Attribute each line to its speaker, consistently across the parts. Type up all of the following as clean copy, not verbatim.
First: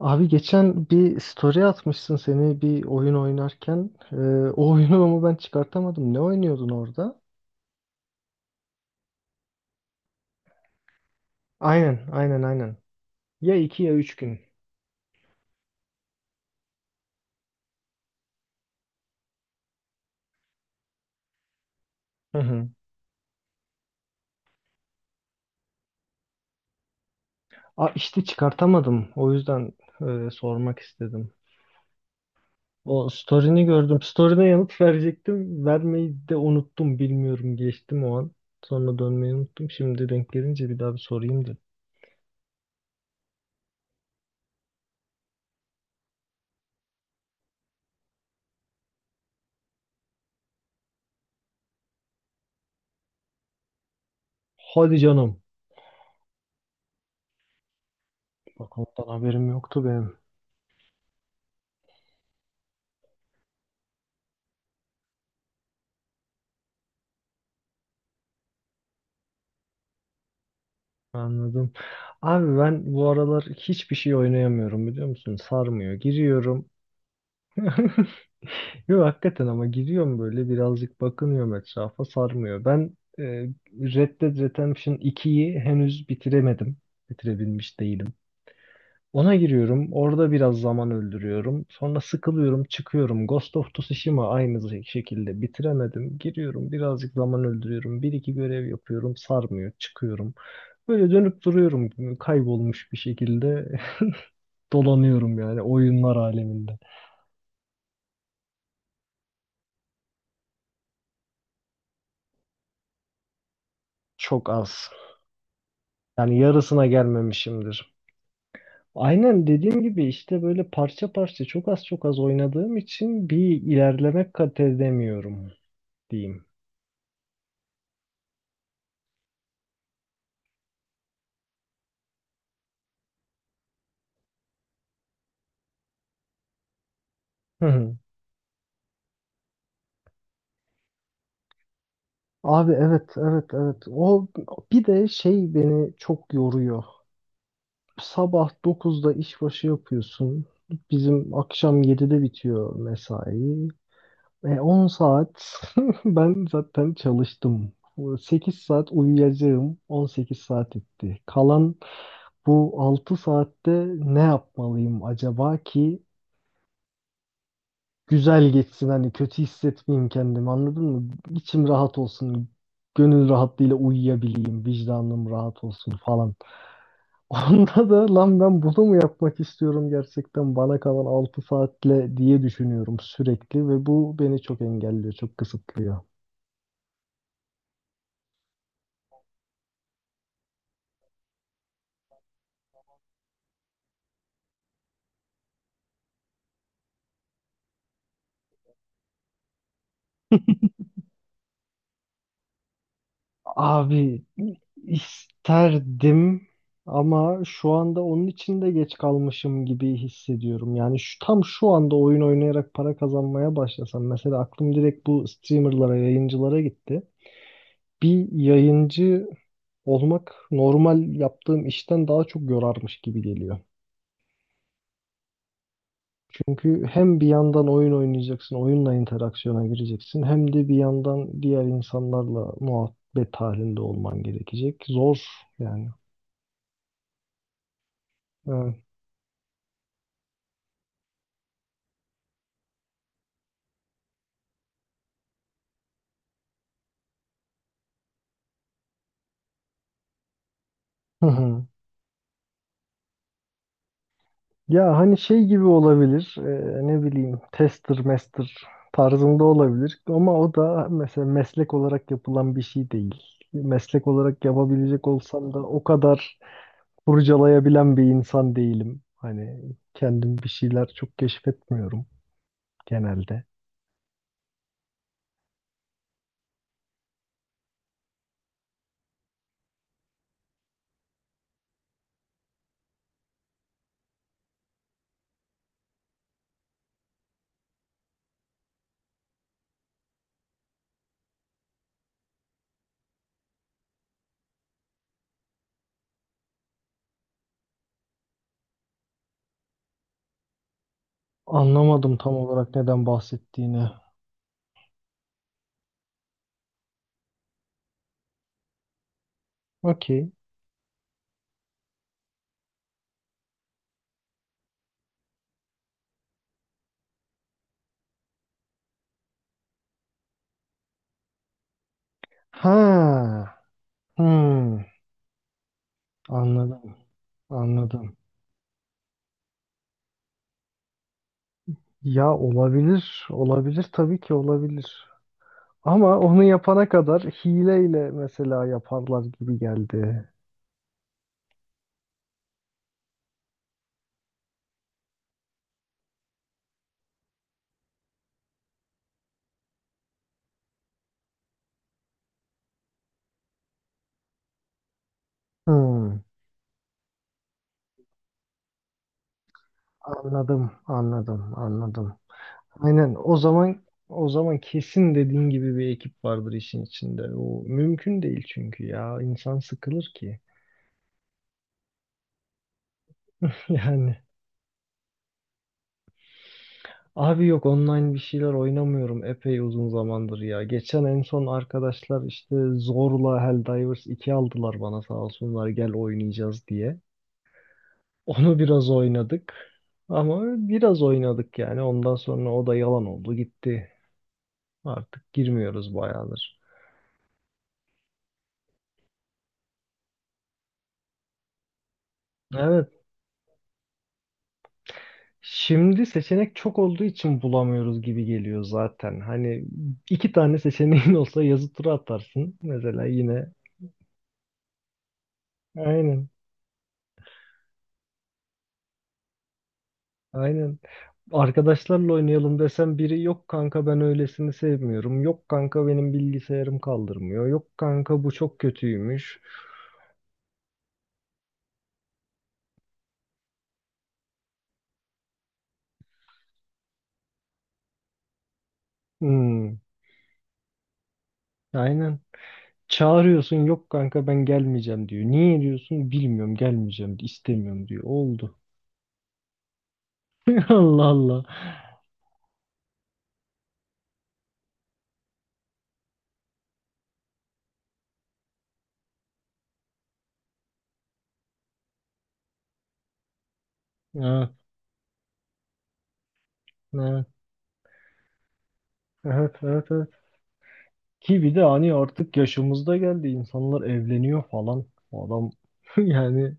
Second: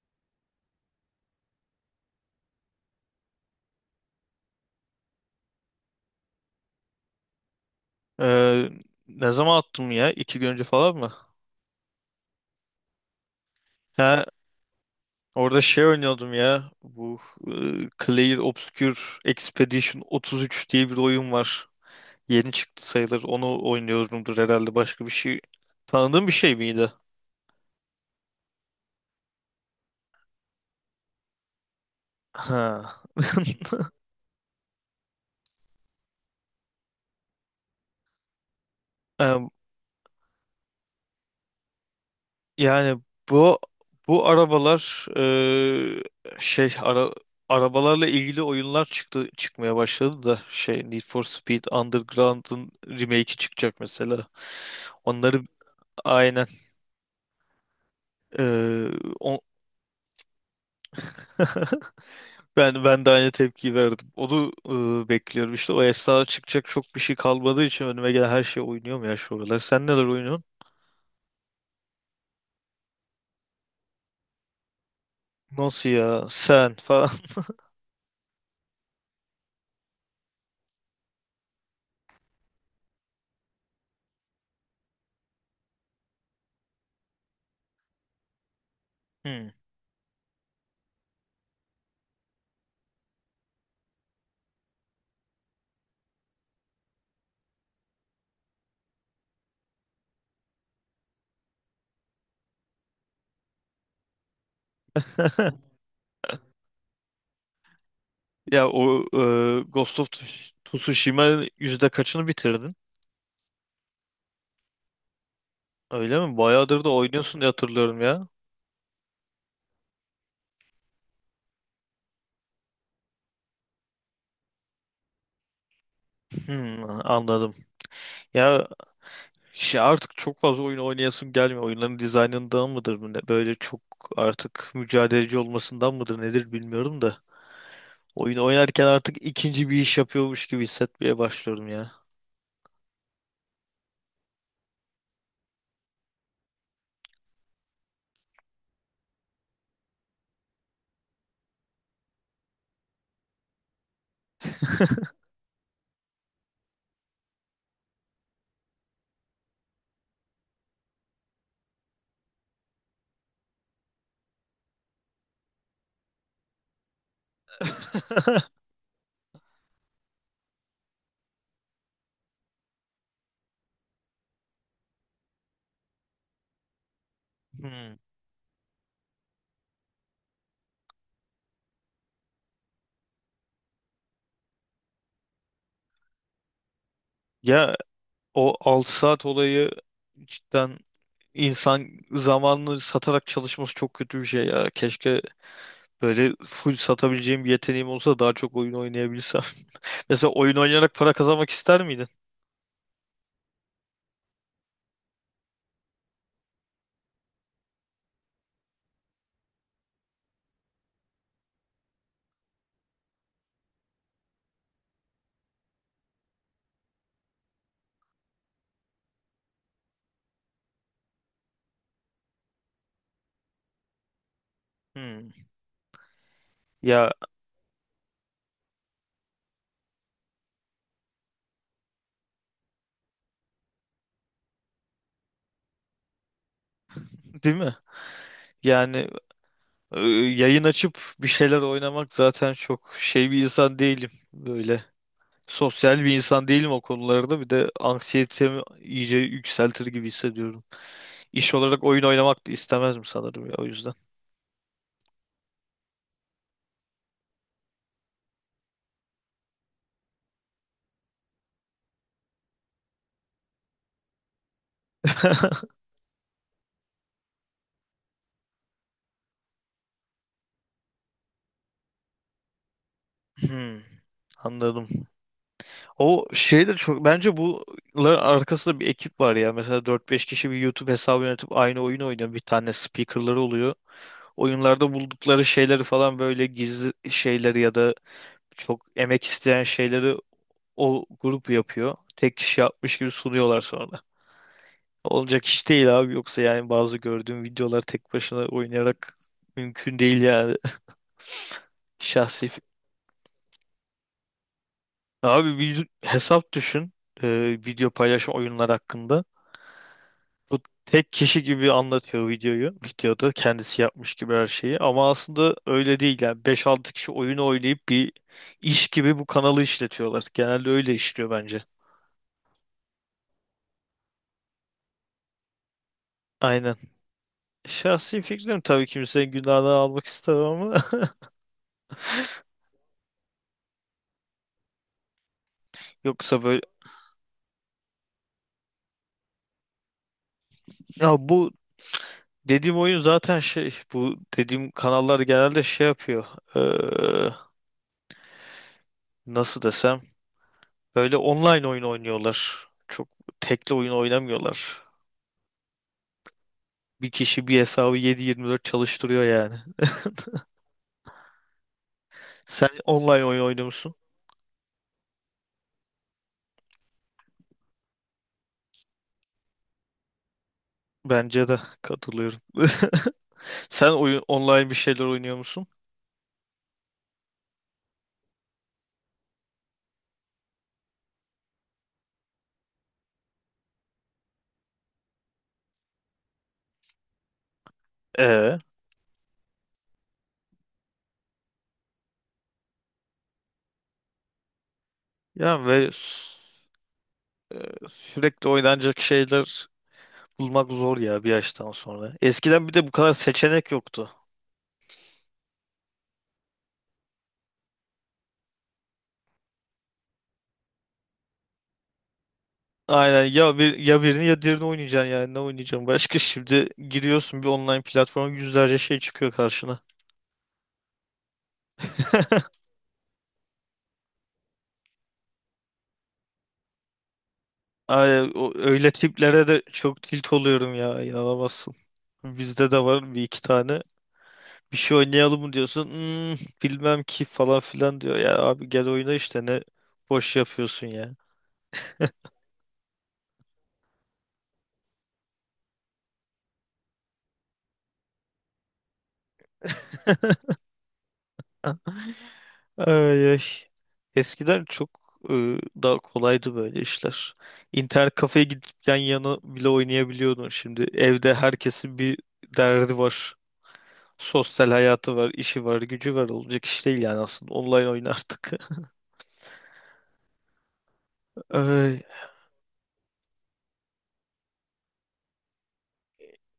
Speaker 1: Abi geçen bir story atmışsın seni bir oyun oynarken. O oyunu ama ben çıkartamadım. Ne oynuyordun orada?
Speaker 2: Ee, Ne zaman attım ya? İki gün önce falan mı?
Speaker 1: Aynen, aynen, aynen. Ya iki ya üç
Speaker 2: Ha,
Speaker 1: gün.
Speaker 2: orada şey oynuyordum ya. Bu Clair Obscure Expedition 33 diye bir oyun var.
Speaker 1: Hı
Speaker 2: Yeni
Speaker 1: hı.
Speaker 2: çıktı sayılır. Onu oynuyordumdur herhalde. Başka bir şey. Tanıdığım bir şey miydi?
Speaker 1: Aa, işte çıkartamadım. O yüzden sormak istedim.
Speaker 2: Ha.
Speaker 1: O story'ni gördüm. Story'ne yanıt verecektim. Vermeyi de unuttum. Bilmiyorum geçtim o an. Sonra dönmeyi unuttum. Şimdi denk gelince bir daha bir sorayım dedim.
Speaker 2: Yani bu bu arabalar şey ara, arabalarla ilgili oyunlar çıkmaya başladı da şey Need for Speed Underground'ın remake'i çıkacak mesela.
Speaker 1: Hadi canım.
Speaker 2: Onları aynen
Speaker 1: Bak
Speaker 2: e,
Speaker 1: ondan
Speaker 2: o-
Speaker 1: haberim yoktu benim.
Speaker 2: ben de aynı tepkiyi verdim. Onu bekliyorum işte, o esnada çıkacak çok bir şey kalmadığı için önüme gelen her şey oynuyorum ya şu aralar. Sen neler oynuyorsun?
Speaker 1: Anladım. Abi ben bu aralar hiçbir şey oynayamıyorum biliyor musun?
Speaker 2: Nasıl
Speaker 1: Sarmıyor.
Speaker 2: ya
Speaker 1: Giriyorum.
Speaker 2: sen falan.
Speaker 1: Yok hakikaten ama giriyorum böyle birazcık bakınıyorum etrafa sarmıyor. Red Dead Redemption 2'yi henüz bitiremedim. Bitirebilmiş değilim. Ona giriyorum. Orada biraz zaman öldürüyorum. Sonra sıkılıyorum, çıkıyorum. Ghost of Tsushima aynı şekilde bitiremedim. Giriyorum, birazcık zaman öldürüyorum. Bir iki görev yapıyorum, sarmıyor, çıkıyorum. Böyle dönüp duruyorum kaybolmuş bir şekilde. Dolanıyorum
Speaker 2: Hmm.
Speaker 1: yani oyunlar aleminde.
Speaker 2: Ya o Ghost of Tsushima yüzde kaçını bitirdin?
Speaker 1: Çok az.
Speaker 2: Öyle
Speaker 1: Yani
Speaker 2: mi? Bayağıdır
Speaker 1: yarısına
Speaker 2: da oynuyorsun diye
Speaker 1: gelmemişimdir.
Speaker 2: hatırlıyorum ya.
Speaker 1: Aynen dediğim gibi işte böyle parça parça çok az çok az oynadığım için bir ilerleme kat edemiyorum diyeyim.
Speaker 2: Hmm, anladım. Ya şey, artık çok fazla oyun oynayasım gelmiyor. Oyunların dizaynından mıdır, bu ne? Böyle çok artık mücadeleci olmasından mıdır nedir, bilmiyorum da.
Speaker 1: Hı hı.
Speaker 2: Oyun oynarken artık ikinci bir iş yapıyormuş gibi hissetmeye başlıyorum ya.
Speaker 1: Abi evet evet evet. O bir de şey beni çok yoruyor. Sabah 9'da işbaşı yapıyorsun. Bizim akşam 7'de bitiyor mesai. 10 saat ben zaten çalıştım. 8 saat uyuyacağım. 18 saat etti. Kalan bu 6 saatte ne yapmalıyım acaba ki güzel geçsin hani kötü hissetmeyeyim kendimi anladın mı? İçim rahat olsun. Gönül rahatlığıyla uyuyabileyim. Vicdanım rahat olsun falan. Onda
Speaker 2: Hmm.
Speaker 1: da lan ben bunu mu yapmak istiyorum gerçekten bana kalan 6 saatle diye düşünüyorum sürekli ve bu beni çok engelliyor, çok kısıtlıyor.
Speaker 2: Ya o 6 saat olayı cidden, İnsan zamanını satarak çalışması çok kötü bir şey ya. Keşke böyle full satabileceğim bir yeteneğim olsa, daha çok oyun oynayabilsem. Mesela oyun oynayarak para kazanmak ister miydin?
Speaker 1: Abi isterdim ama şu anda onun için de geç kalmışım gibi hissediyorum. Yani şu tam şu anda oyun oynayarak para kazanmaya başlasam mesela aklım direkt bu streamerlara, yayıncılara gitti. Bir yayıncı olmak normal yaptığım işten daha çok yorarmış gibi geliyor.
Speaker 2: Hmm.
Speaker 1: Çünkü
Speaker 2: Ya
Speaker 1: hem bir yandan oyun oynayacaksın, oyunla interaksiyona gireceksin, hem de bir yandan diğer insanlarla muhabbet halinde olman gerekecek. Zor yani.
Speaker 2: değil mi?
Speaker 1: Ee,
Speaker 2: Yani yayın açıp bir şeyler oynamak, zaten çok şey bir insan değilim böyle. Sosyal bir insan değilim o konularda. Bir de anksiyetemi iyice yükseltir gibi hissediyorum.
Speaker 1: Hı
Speaker 2: İş
Speaker 1: hı.
Speaker 2: olarak oyun oynamak da istemezdim sanırım ya, o yüzden.
Speaker 1: Ya hani şey gibi olabilir, ne bileyim tester master tarzında olabilir ama o da mesela meslek olarak yapılan bir şey değil. Meslek olarak yapabilecek olsam da o kadar kurcalayabilen bir insan değilim. Hani kendim bir şeyler çok keşfetmiyorum genelde.
Speaker 2: Hmm, anladım. O şey de çok, bence bunların arkasında bir ekip var ya. Mesela dört beş kişi bir YouTube hesabı yönetip aynı oyun oynuyor. Bir tane speakerları oluyor. Oyunlarda buldukları şeyleri falan, böyle gizli şeyleri ya da çok emek isteyen şeyleri o grup yapıyor. Tek kişi yapmış gibi sunuyorlar sonra. Olacak iş değil abi. Yoksa yani bazı gördüğüm videolar tek başına oynayarak mümkün değil yani.
Speaker 1: Anlamadım tam
Speaker 2: Şahsi. Fi-
Speaker 1: olarak neden bahsettiğini.
Speaker 2: Abi bir hesap düşün. Video paylaşım, oyunlar hakkında.
Speaker 1: Okey.
Speaker 2: Bu tek kişi gibi anlatıyor videoyu. Videoda kendisi yapmış gibi her şeyi. Ama aslında öyle değil yani. Beş altı kişi oyunu oynayıp bir iş gibi bu kanalı işletiyorlar. Genelde öyle işliyor bence.
Speaker 1: Ha. Hmm.
Speaker 2: Aynen.
Speaker 1: Anladım. Anladım.
Speaker 2: Şahsi fikrim tabii, kimsenin günahını almak istemem ama
Speaker 1: Ya olabilir, olabilir tabii ki olabilir. Ama
Speaker 2: yoksa
Speaker 1: onu
Speaker 2: böyle,
Speaker 1: yapana kadar hileyle mesela yaparlar gibi geldi.
Speaker 2: ya bu dediğim oyun zaten şey, bu dediğim kanallar genelde şey yapıyor. Ee, Nasıl desem, böyle online oyun oynuyorlar, çok tekli oyun oynamıyorlar,
Speaker 1: Hmm,
Speaker 2: bir kişi bir hesabı yedi yirmi dört çalıştırıyor yani.
Speaker 1: anladım, anladım, anladım.
Speaker 2: Sen
Speaker 1: Aynen
Speaker 2: online
Speaker 1: o
Speaker 2: oyun
Speaker 1: zaman
Speaker 2: oynuyorsun,
Speaker 1: o zaman kesin dediğin gibi bir ekip vardır işin içinde. O mümkün değil çünkü ya insan sıkılır ki.
Speaker 2: bence de katılıyorum. Sen
Speaker 1: Yani
Speaker 2: oyun online bir şeyler oynuyor musun?
Speaker 1: Abi yok online bir şeyler oynamıyorum epey uzun zamandır ya. Geçen en son arkadaşlar işte zorla Helldivers 2 aldılar bana sağ olsunlar gel oynayacağız diye. Onu
Speaker 2: Ee,
Speaker 1: biraz oynadık ama biraz oynadık yani ondan sonra o da yalan oldu gitti. Artık
Speaker 2: Yani ve
Speaker 1: girmiyoruz bayağıdır.
Speaker 2: sürekli oynanacak şeyler bulmak zor ya bir yaştan sonra. Eskiden bir de bu
Speaker 1: Evet
Speaker 2: kadar seçenek yoktu.
Speaker 1: şimdi seçenek çok olduğu için bulamıyoruz gibi geliyor zaten. Hani iki tane seçeneğin olsa yazı tura atarsın mesela
Speaker 2: Aynen
Speaker 1: yine.
Speaker 2: ya, bir ya birini ya diğerini oynayacaksın yani, ne oynayacaksın başka?
Speaker 1: Aynen.
Speaker 2: Şimdi giriyorsun bir online platforma, yüzlerce şey çıkıyor karşına.
Speaker 1: Aynen. Arkadaşlarla oynayalım desem biri yok kanka ben öylesini sevmiyorum. Yok kanka benim bilgisayarım kaldırmıyor. Yok kanka
Speaker 2: Aynen,
Speaker 1: bu çok
Speaker 2: öyle
Speaker 1: kötüymüş.
Speaker 2: tiplere de çok tilt oluyorum ya, inanamazsın. Bizde de var bir iki tane. Bir şey oynayalım mı diyorsun. "Hmm, bilmem ki" falan filan diyor. Ya abi gel oyna işte, ne
Speaker 1: Hmm,
Speaker 2: boş yapıyorsun ya.
Speaker 1: aynen. Çağırıyorsun yok kanka ben gelmeyeceğim diyor. Niye diyorsun bilmiyorum gelmeyeceğim istemiyorum diyor. Oldu. Allah Allah.
Speaker 2: Ay, ay. Eskiden çok e, daha kolaydı böyle işler. İnternet kafeye gidip yan yana bile oynayabiliyordun. Şimdi evde herkesin bir derdi var.
Speaker 1: Ha,
Speaker 2: Sosyal hayatı var, işi var, gücü var. Olacak iş değil yani
Speaker 1: ha,
Speaker 2: aslında. Online oynardık.
Speaker 1: evet, evet, evet. Ki bir de hani
Speaker 2: Ay,
Speaker 1: artık yaşımızda geldi insanlar evleniyor falan. O adam yani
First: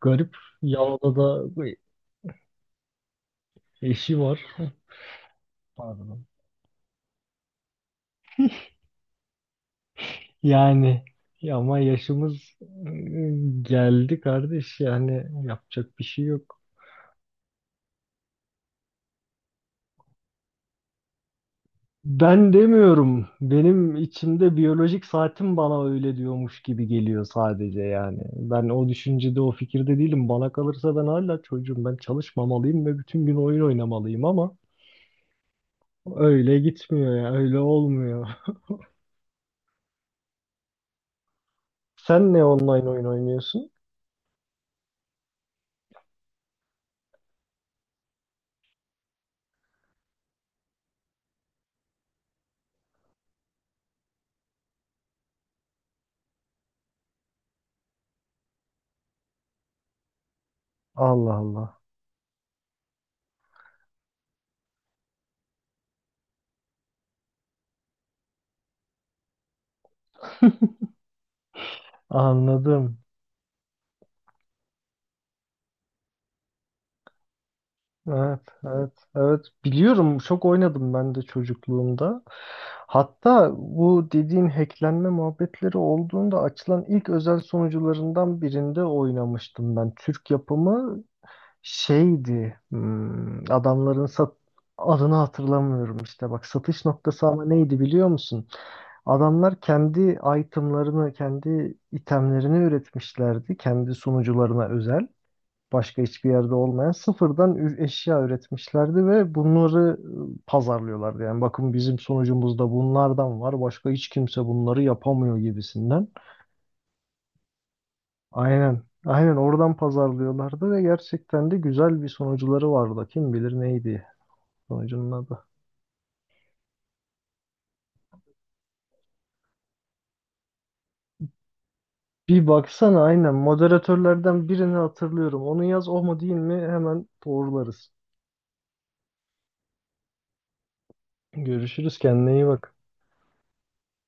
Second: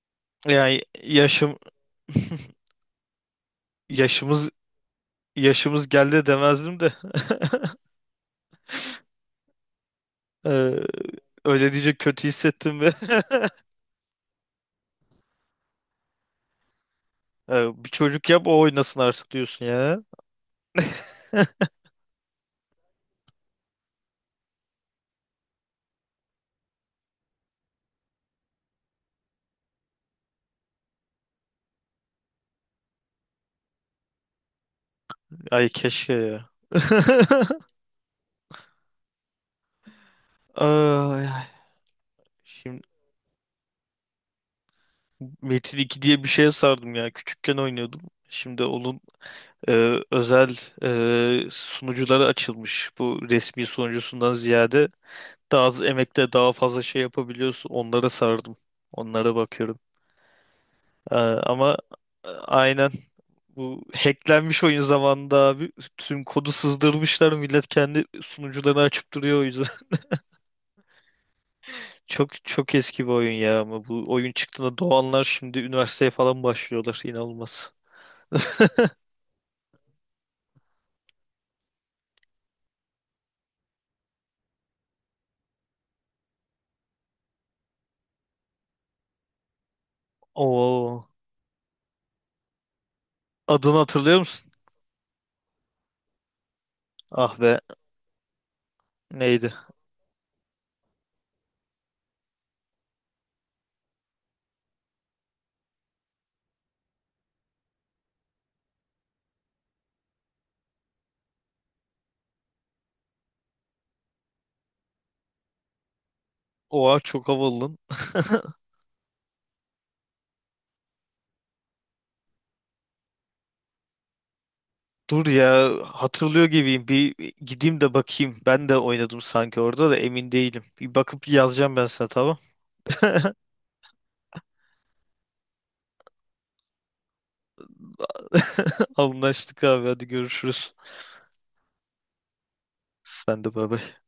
Speaker 1: garip.
Speaker 2: yani
Speaker 1: Yalova'da da
Speaker 2: yaşım
Speaker 1: eşi var.
Speaker 2: yaşımız yaşımız
Speaker 1: Pardon.
Speaker 2: geldi demezdim de. Ee,
Speaker 1: Yani ya
Speaker 2: Öyle
Speaker 1: ama
Speaker 2: diyecek kötü
Speaker 1: yaşımız
Speaker 2: hissettim ve
Speaker 1: geldi kardeş yani yapacak bir şey yok.
Speaker 2: Bir çocuk yap, o oynasın artık diyorsun ya.
Speaker 1: Ben demiyorum. Benim içimde biyolojik saatim bana öyle diyormuş gibi geliyor sadece yani. Ben o düşüncede, o fikirde değilim. Bana kalırsa ben hala çocuğum. Ben çalışmamalıyım ve bütün gün oyun oynamalıyım ama
Speaker 2: Ay keşke ya.
Speaker 1: öyle gitmiyor ya, öyle olmuyor.
Speaker 2: Ay, ay.
Speaker 1: Sen ne
Speaker 2: Şimdi
Speaker 1: online oyun oynuyorsun?
Speaker 2: Metin iki diye bir şeye sardım ya. Küçükken oynuyordum. Şimdi onun özel sunucuları açılmış. Bu, resmi sunucusundan ziyade daha az emekle daha fazla şey yapabiliyorsun. Onlara sardım. Onlara bakıyorum. E,
Speaker 1: Allah
Speaker 2: ama
Speaker 1: Allah.
Speaker 2: e, aynen bu hacklenmiş oyun zamanında abi tüm kodu sızdırmışlar. Millet kendi sunucularını açıp duruyor o yüzden. Çok çok
Speaker 1: Anladım.
Speaker 2: eski bir oyun ya, ama bu oyun çıktığında doğanlar şimdi üniversiteye falan başlıyorlar. İnanılmaz.
Speaker 1: Evet, evet, evet. Biliyorum, çok oynadım ben de çocukluğumda. Hatta bu dediğin hacklenme muhabbetleri olduğunda açılan ilk özel sunucularından birinde oynamıştım ben. Türk yapımı
Speaker 2: Oo.
Speaker 1: şeydi, hmm,
Speaker 2: Adını
Speaker 1: adamların
Speaker 2: hatırlıyor
Speaker 1: sat
Speaker 2: musun?
Speaker 1: adını hatırlamıyorum işte. Bak satış noktası
Speaker 2: Ah
Speaker 1: ama
Speaker 2: be.
Speaker 1: neydi biliyor musun?
Speaker 2: Neydi?
Speaker 1: Adamlar kendi itemlarını, kendi itemlerini üretmişlerdi, kendi sunucularına özel başka hiçbir yerde olmayan sıfırdan eşya üretmişlerdi ve bunları pazarlıyorlardı. Yani bakın bizim sonucumuzda bunlardan var. Başka hiç kimse bunları yapamıyor gibisinden.
Speaker 2: Oha çok havalı. Lan.
Speaker 1: Aynen. Aynen oradan pazarlıyorlardı ve gerçekten de güzel bir sonuçları vardı. Kim bilir neydi sonucunun
Speaker 2: Dur
Speaker 1: adı.
Speaker 2: ya, hatırlıyor gibiyim. Bir gideyim de bakayım. Ben de oynadım sanki orada, da emin değilim. Bir bakıp yazacağım ben sana, tamam.
Speaker 1: Bir baksana aynen moderatörlerden birini hatırlıyorum. Onu yaz o mu değil mi hemen doğrularız.
Speaker 2: Anlaştık abi, hadi görüşürüz.
Speaker 1: Görüşürüz kendine iyi bak.
Speaker 2: Sen de bay bay.